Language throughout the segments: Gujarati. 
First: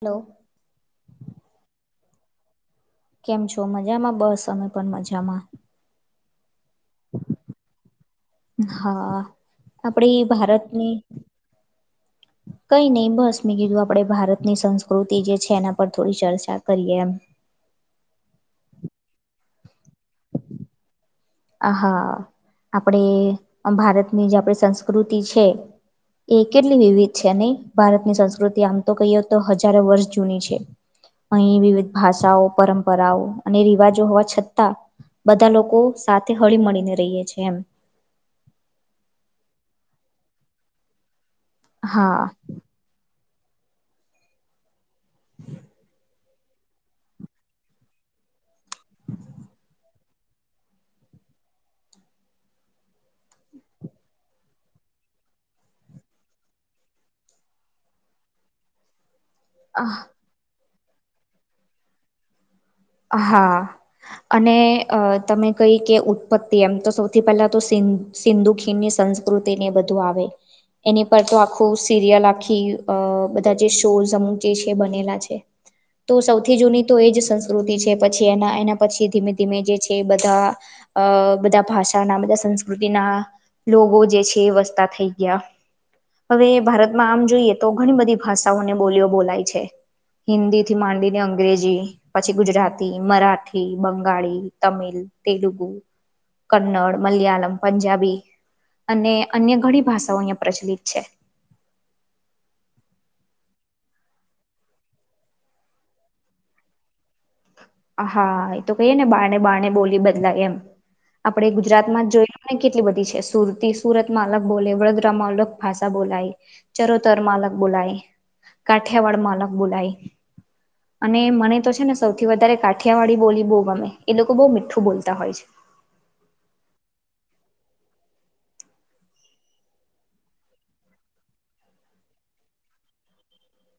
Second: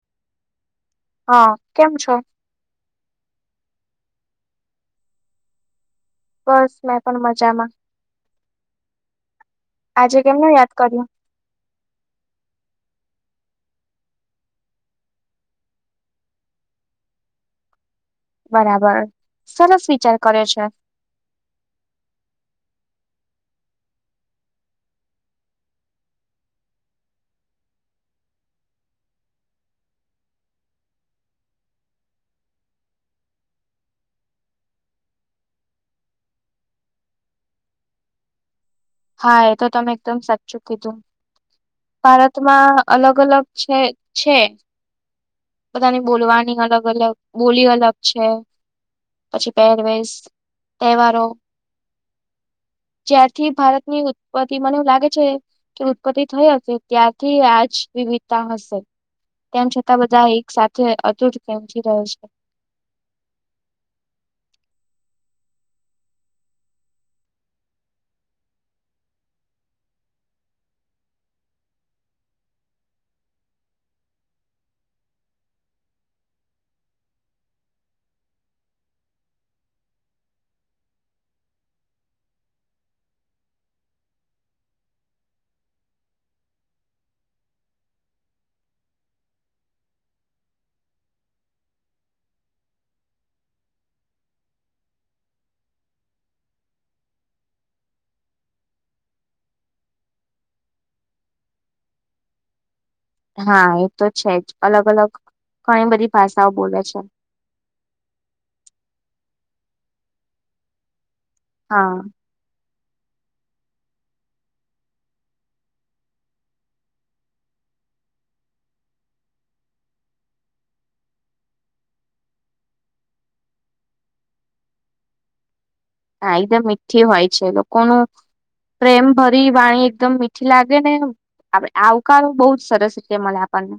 હલો. હા કેમ છો? કેમ છો મજામાં બસ અમે પણ મજામાં. બસ મેં પણ મજામાં. હા આજે આપણી કેમનું યાદ ભારતની કર્યું કઈ નહીં બસ મેં કીધું આપણે ભારતની સંસ્કૃતિ જે છે એના પર થોડી ચર્ચા કરીએ એમ બરાબર સરસ વિચાર કરે છે. આહા આપણે એ અ ભારતની જે આપણી સંસ્કૃતિ છે. એ કેટલી વિવિધ છે નઈ ભારતની સંસ્કૃતિ આમ તો કહીએ તો હજારો વર્ષ જૂની છે. અહીં વિવિધ ભાષાઓ પરંપરાઓ અને રિવાજો હોવા છતાં બધા લોકો સાથે હળી મળીને રહીએે છે એમ. હા એ તો તમે એકદમ સાચું કીધું હા ભારતમાં અલગ અલગ છે છે બધાની બોલવાની અલગ અલગ બોલી અલગ છે પછી પહેરવેશ તહેવારો જ્યારથી ભારતની ઉત્પત્તિ મને એવું લાગે છે. કે ઉત્પત્તિ થઈ હશે ત્યારથી આજ વિવિધતા હશે. તેમ છતાં બધા એક સાથે અતુટ પ્રેમથી રહે છે. હા આ અને અ તમે કહી કે ઉત્પત્તિ એમ તો સૌથી પહેલા તો સિ સિંધુ ખીણની સંસ્કૃતિ ને એ બધું આવે એની ઉપર તો આખૂ સિરિયલ આખી અ બધા જે શોઝ અમુક છે બનેલા છે. તો સૌથી જૂની તો એજ સં કૃતિ છે પછી એના એના પછી ધીમે ધીમે જે છે બધા અ બધા ભાષાના અને બધા સંસ્કૃતિના લોકો જે છે એ વસતા થઈ ગયા. હવે ભારતમાં આમ જોઈએ તો ઘણી બધી ભાષાઓની બોલીઓ બોલાય છે. હિન્દી થી માંડીને અંગ્રેજી. પછી ગુજરાતી મરાઠી બંગાળી તમિલ તેલુગુ. કન્નડ મલયાલમ પંજાબી, અને અન્ય ઘણી ભાષાઓ અહિયાં પ્રચલિત છે. હા એ તો છે જ અલગ અલગ ઘણી બધી ભાષાઓ બોલે છે. હા એ તો કહીએે ને બારને બારણે બોલી બદલાય એમ આપણે ગુજરાત હા માં જ જોય. અને કેટલી બધી છે સુરતી સુરત માં અલગ બોલે વડોદરામાં અલગ ભાષા બોલાય ચરોતરમા અલગ બોલાય કાઠિયાવાડ મા અલગ બોલાય અને મને તો છે ને સૌથી વધારે! કાઠિયાવાળી બોલી બહુ ગમે એ લોકો બહુ મીઠું બોલતા હોય છે. હા એકદમ મીઠી હોય છે લોકોનું. પ્રેમ ભરી વાણી એકદમ મીઠી લાગે ને. આપડ આવકારો બહુ જ સરસ રી મળે આપણને.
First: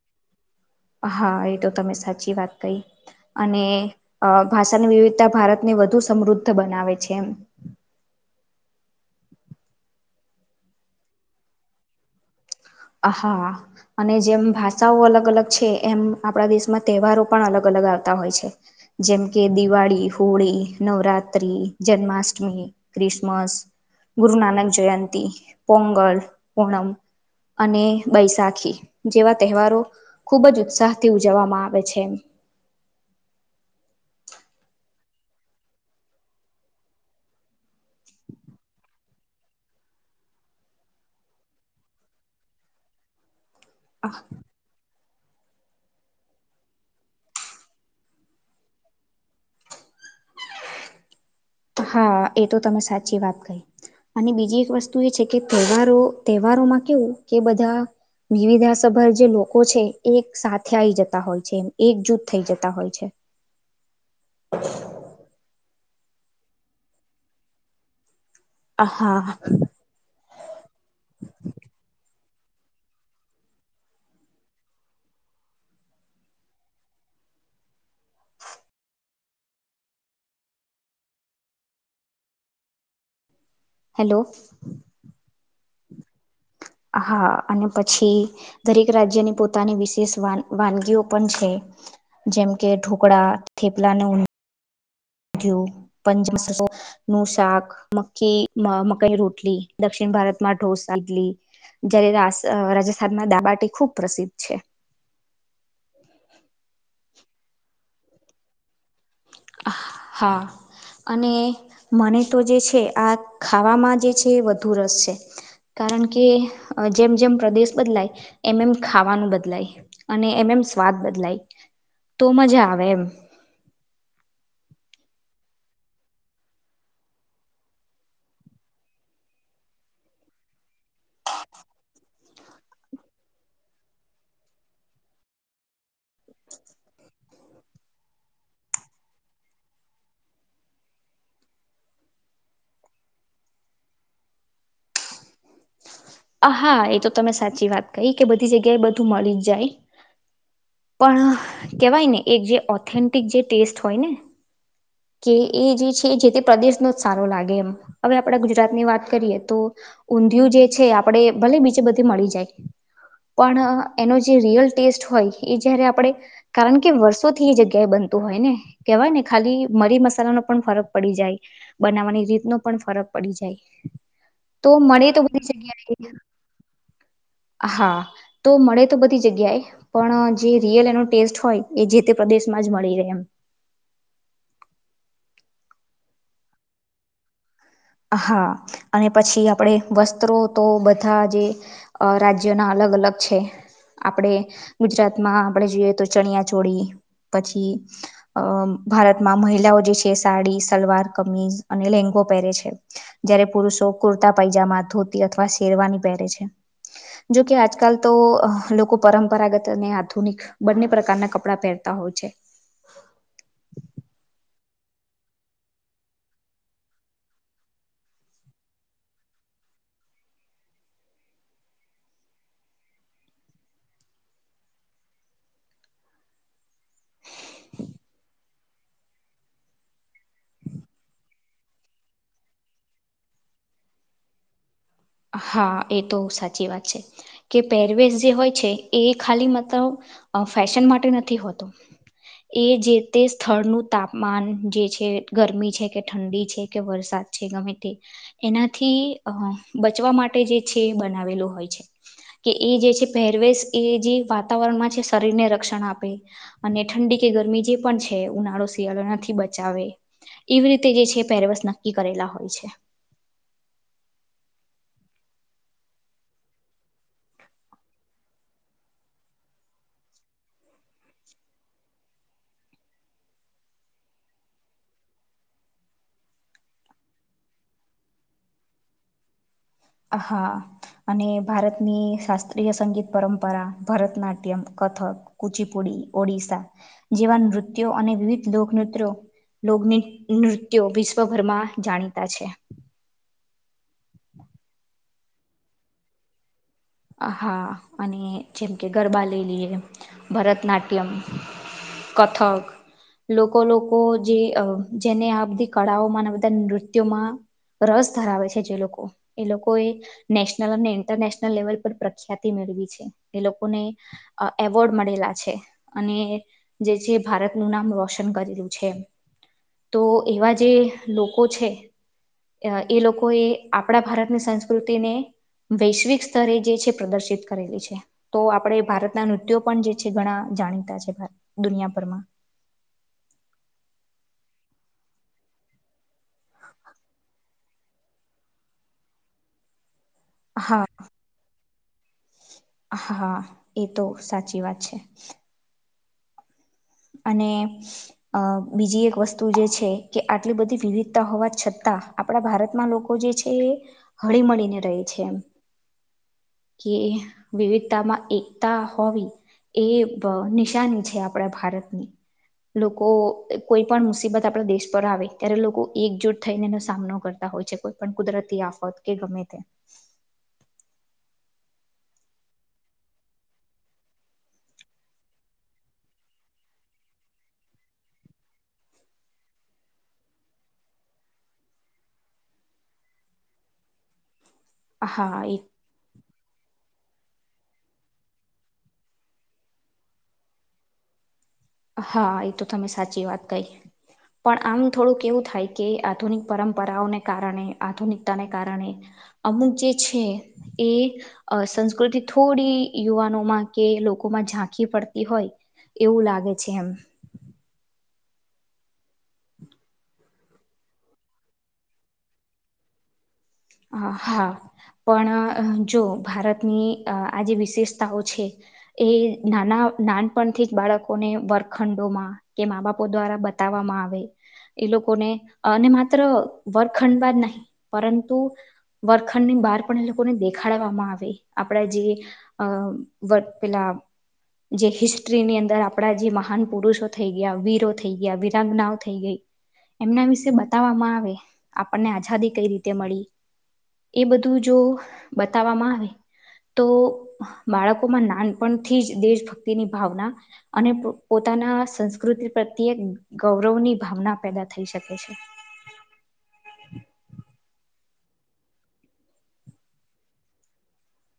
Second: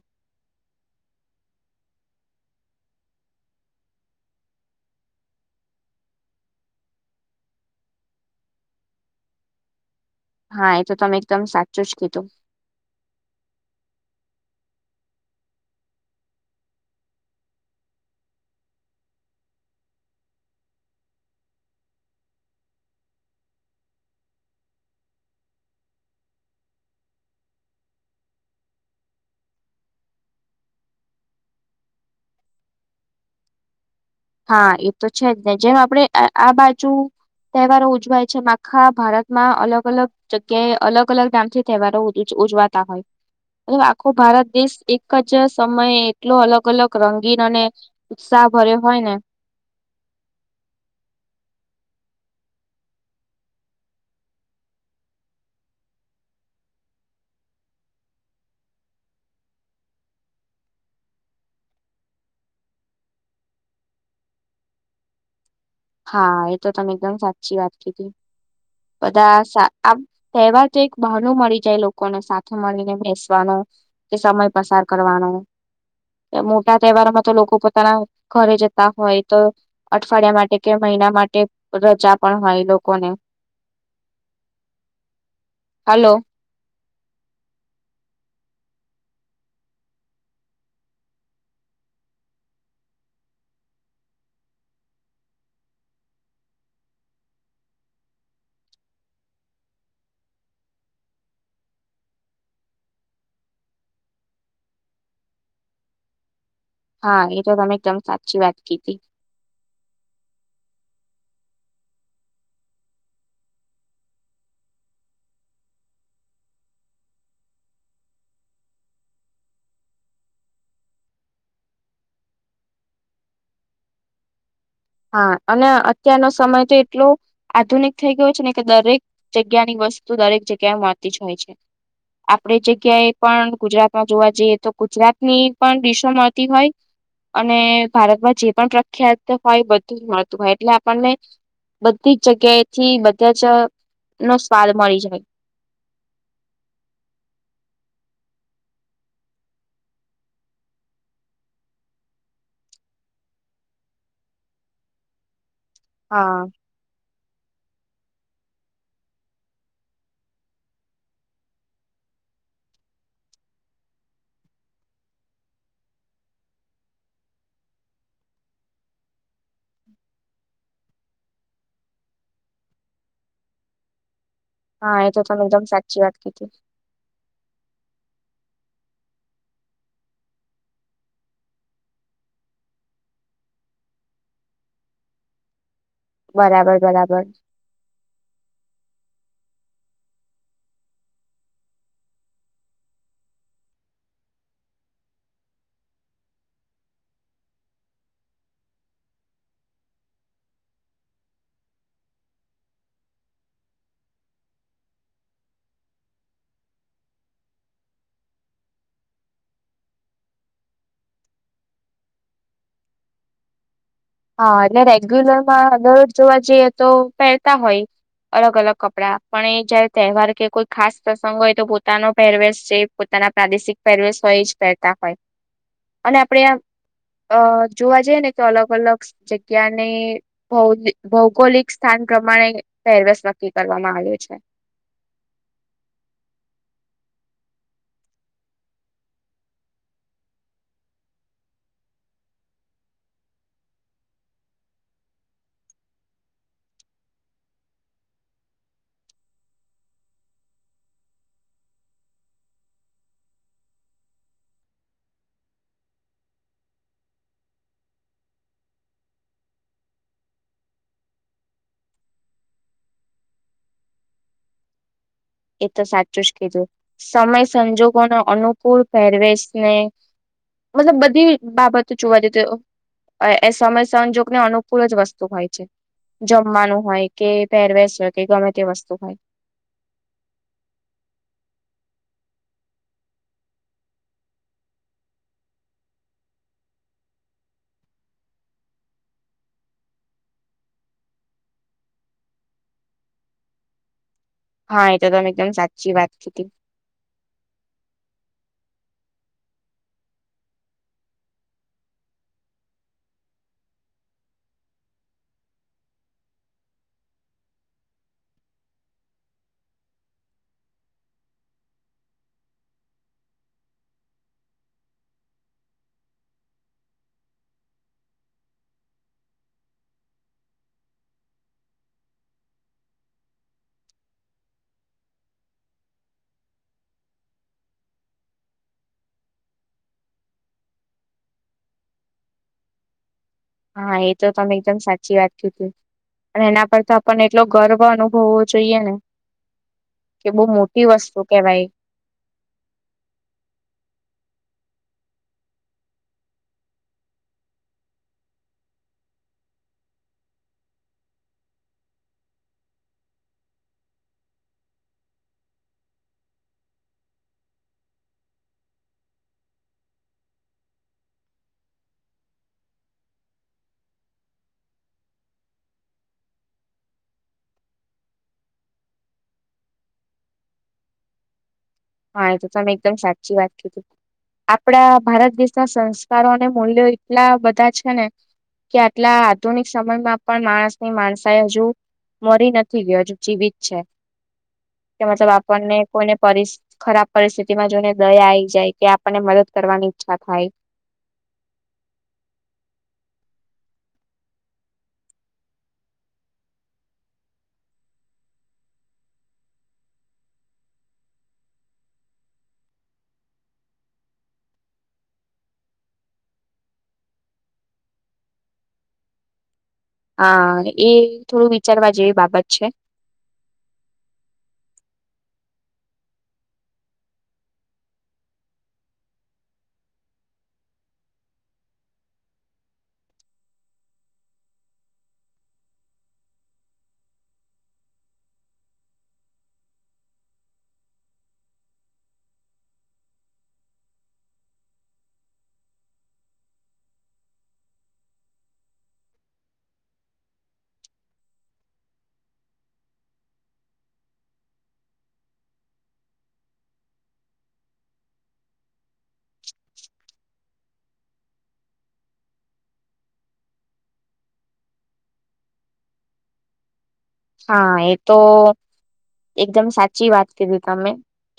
હા એ તો તમે સાચી વાત કહી. અને ભાષાની વિવિધતા ભારતને વધુ સમૃદ્ધ બનાવે છે એમ. હા એ તો તમે એકદમ સાચું જ કીધું. આ હા અને જેમ ભાષાઓ અલગ અલગ છે એમ આપણા દેશમાં તહેવારો પણ અલગ અલગ આવતા હોય છે. જેમકે દિવાળી હોળી નવરાત્રિ જન્માષ્ટમી, ક્રિસમસ ગુરુ નાનક જયંતિ પોંગલ ઓણમ, અને બૈસાાખી જેવા તહેવારો ખુબ જ ઉત્સાહથી ઉજવવામાં આવે છે. હા એ તો છે જ ને જેમ આપડે આ બાજુ. તહેવારો ઉજવાય છે માખા ભારતમાં અલગ અલગ, જગ્યાએ અલગ અલગ નાામથી તહેવારો ઉજવાતા હોય આખો ભારત દેશ. એક જ સમયે એટલો અલગ અલગ રંગીન અને ઉત્સાહ ભર્યો હોય ને. હા એ તો તમે સાચી વાત કહી. અને બીજી એક વસ્તુ એ છે કે તહેવારો તહેવારોમાં કેવું કે બધા. વિવિધાસભર જે લોકો છે એક સાથે આઈ જતા હોય છે એકજૂથ થઈ જતા હોય છે, હ. હા એ તો તમે એકદમ સાચી વાત કીધી હા બધા. તહેવા તો એક બણું મળી જાય લોકોને સાથે મળીને બેસવાનું. તે સમય પસાર કરવાનો. મોટા તહેવારોમાં તો લોકો પોતાના ઘરે જતા હોય તો અઠવાડિયા માટે, કે મહિના માટે રજા પણ હોય લોકોને! હેલો. હલો? હા અને પછી, દરેક રાજ્યની પોતાની વિશેષ વાનગીઓ પણ છે. જેમ કે ઢોકળા થેપલા ને. જો [inaudible] નું શાક મખી મકાઈ રોટલી દક્ષિણ ભારતમાં ઢોસદલી. જય્યારે રાજસ્થાનમાં દાલબાટી ખુબ પ્રસિદ્ધ છે. હા એ તો તમે એકદમ સાચી વાત કીધી. અ હા, અને મને તો જે છે આ ખાવામાં જે છે વધુ રસ છે. કારણ કે જેમ જેમ પ્રદેશ બદલાય એમ એમ ખાવાનું બદલાય, અને એમ એમ સ્વાદ બદલાય તો મજા આવે એમ. હા અને અત્યારનો સમય તો એટલો. આધુનિક થઈ ગયું છે ને કે દરેક જગ્યાની વસ્તુ દરેક જગ્યા મળતી જ હોય છે આપણે જગ્યાએ પણ ગુજરાતમાં જોવા જઈએ તો ગુજરાત ની પણ દિશો મળતી હોય અને ભારતમાં જે પણ પ્રખ્યાત હોય બધું જ મળતું હોય એટલે આપણને બધી જ જગ્યાએ થી બધા જ નો સ્વાદ મળી જાય હા એ તો તમે સાચી વાત કહી કે બધી જગ્યાએ બધું મળી જ જાય. પણ કહેવાય ને એક જે ઓથેન્ટિક જે ટેસ્ટ હોય ને. કે એ જે છે જે હા તે પ્રદેશનો જ સારો લાગે એમ હવે આપડા ગુજરાતની વાત કરીએ તો ઊંધિયું જે છે આપડે ભલે બીજે બધી મળી જાય પણ એનો જે રિયલ ટેસ્ટ હોય એ જ્યારે આપણે. કારણ કે વર્ષો થી એ જગ્યા એ બનતું હોય ને કેહેવાય ને ખાલી. મરી મસાલા ન પણ ફરક પડી જાય બનાવવાની રીત ન પણ ફરક પડી જાય તો હા મળે એ તો બી તમે એકદમ સાચી જગ્યા વાત કીધી હા તો મળે તો બધી જગ્યાએ પણ જે રિયલ એનો ટેસ્ટ હોય એ જે તે પ્રદેશમાં. જ મળી રહે એમ બરાબર બરાબર હા અને પછી આપણે વસ્ત્રો તો બધા જે અ રાજ્યોના અલગ અલગ છે. આપણેે ગુજરાતમાં આપડે જોઈએ તો ચણિયા ચોળી પછી અ ભારતમાં મહિલાઓ જે છે સાડી સલવાર કમીજ અને લેંગો પહેરે છે જય્યારે પુરુષો કુર્તા પાયજામા ધોતી અથવા શેરવાની પહેરે છે જોકે આજકાલ તો લોકો પરંપરાગત અને આધુનિક બંને પ્રકારના કપડાં પહેરતા હોય છે હા અને રેગ્યુલરમાં દરરોજ જોવા જઈએ તો પહેરતા હોય અલગ અલગ કપડાં પણ એ જયારે તહેવાર કે કોઈ ખાસ પ્રસંગ હોય તો પોતાનો પહેરવેશ છે પોતાના પ્રાદેશિક પરવેશોય જ કહેતા હોય અને આપડેં અ જોવા જઈએ ને કે અલગ અલગ જગ્યાની ભૌ ભૌગોલિક સ્થાન પ્રમાણે પહેરવસ નક્કી કરવામાં આવ્યો છે હા એ તો સાચી વાત છે કે પેરવેેશ જે હોય છે એ ખાલી મત અ ફેશન માટે નથી હોતો એ જે તે સ્થળનું તાપમાન જે છે ગરમી છે કે ઠંડી છે કે વરસાદ છે ગમે તે એનાથી અ બચવા માટે જે છે બનાવેલું હોય છે કે એ જે છે પહેરવેશ એ જે વાતાવરણમાં છે શરીરને રક્ષણ આપે અને ઠંડી કે ગરમી જે પણ છે ઉનાળો શિયાળો નથી બચાવે એવી રીતે જે છે પેરવસ નક્કી કરેલા હોય છે એ તો સાચું જ કીધું સમય સંજોગો ના અનુકૂળ પેરવેશને મતલબ બધી બાબતો જોવા જઈતી. એ સમય સંજોગને અનુકૂળ જ વસ્તુ હોય છે. જમવાનું હોય કે પહેરવેશ હોય કે ગમે તે વસ્તુ હોય. હ હા અને ભારતની શાસ્ત્રીય સંગીત પરંપરા ભરતનાટ્યમ કથક કુચીપુડી ઓડિશસા જેવા નૃત્યો અને વિવિધ લોકનૃત્યો લોગ નૃત્યો વિશ્વભરમાં જાણીતા છે હા એ તો તમે એકદમ સાચી વાત કી થી હા અને જેમ કે ગરબા લલીએ ભરતનાટ્યમ કથક. લોકો લોકો જે જેને આ બધી કળાઓમાં અને બધા નૃત્યોમાં રસ ધરાવે છે જે લોકો એ લોકો એ નેશનલ અને ઇન્ટરનેશનલ લેવલ પ્રખ્યાતિ મેળવી છે એ લોકોને એવોર્ડ મળેલા છે અને જે છે ભારતનું નામ રોશન કરેલું છે તો એવા જે લોકો છે એ લોકો એ આપણા ભારતની સંસ્કૃતિને વૈશ્વિક સ્તરે જે છે પ્રદર્શિત કરેલી છે તો આપડે ભારતના નૃત્યો પણ જે છે ઘણા જાણીતા છે દુનિયાભરમાં હા એ તો તમે એકદમ સાચી વાત કીધી અને એના પર તો આપણને એટલો ગર્વ અનુભવવો જોઈએ ને કે બહુ હા મોટી વસ્તુ કેવાય હા એ તો સાચી વાત છે. અને અ બીજી એક વસ્તુ જે છે કે આટલી બધી વિવિધતા હોવા છતાં આપણા ભારતમાં લોકો જે છે એ હળી મળીને રહે છે એમ કે વિવિધતામાં એકતા હોવી એ પ નિશાની છે આપણા ભારતની લોકો કોઈ પણ મુસીબત આપણા દેશ પર આવે ત્યારે લોકો એકજુઠ થઈને એનો સામનો કરતા હોય છે. કોઈ પણ કુદરતી આફત કે ગમે તે હા એ તો તમે એકદમ સાચી વાત કીધી. આપડા ભારત દેશના સંસ્કારો અને મૂલ્યો એટલા બધા છે ને કે આટલા આધુનિક સમયમાં પણ માણસ ની માનસાઈ હજુ મરી નથી ગયો હજુ જીવિત છે કે મતલબ હા એ આપણને કોઈને પરિ ખરાબ પરિસ્થિતિમાં જોઈને દયા આવી જાય કે આપણને મદદ કરવાની ઈચ્છા થાય. હા એ તો તમે સાચી વાત કહી. પણ આમ થોડુંક એવું થાય કે આધુનિક પરંપરાઓને કારણે આધુનિકતાને કારણે અમુક જે છે એ અ સંસ્કૃતિ થોડી યુવાનોમાં કે લોકોમાં ઝાંખી પડતી હોય એવું લાગે છે એમ. હા એ થોડું વિચારવા જેવી બાબત છે. હા પણ જો ભારતની આ જે વિશેષતાઓ છે. એ નાના નાનપણથી જ બાળકોને વર્ગખંડો માં કે મા બાપો દ્વારા બતાવવામાં આવે એ લોકોને અને માત્ર વર્ગખંડમાં જ નહી પરંતુ વર્ગખંડ ની બહાર પણ એ લોકોને દેખાડવામાં આવે આપણા જે અ વ પેલા જે હિસ્ટ્રીની અંદર આપડા જે મહાન પુરુષો થઈ ગયા, વીરો થઈ ગયા, વીરાંગનાઓ થઈ ગઈ એમના વિશે બતાવવામાં આવે આપણને આઝાદી કઈ રીતે મળી એ બધું જો બતાવવામાં આવે તો બાળકોમાં નાનપણથી જ દેશભક્તિની ભાવના અને પોતાના સંસ્કૃતિ પ્રત્યે ગૌરવની ભાવના પેદા થઈ શકે છે. હા એ તો એકદમ સાચી વાત કીધી તમે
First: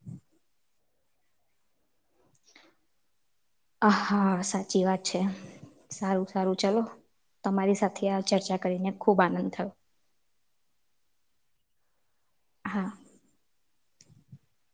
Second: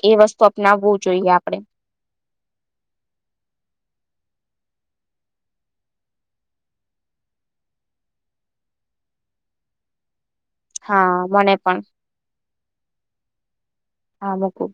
એ વસ્તુ અપનાવવું જોઈએ આપડે. આ હા સાચી વાત છે સારું સારું ચલો. તમારી સાથે આ ચર્ચા કરીને ખૂબ આનંદ થયો. હા મને પણ હા હા મૂકુ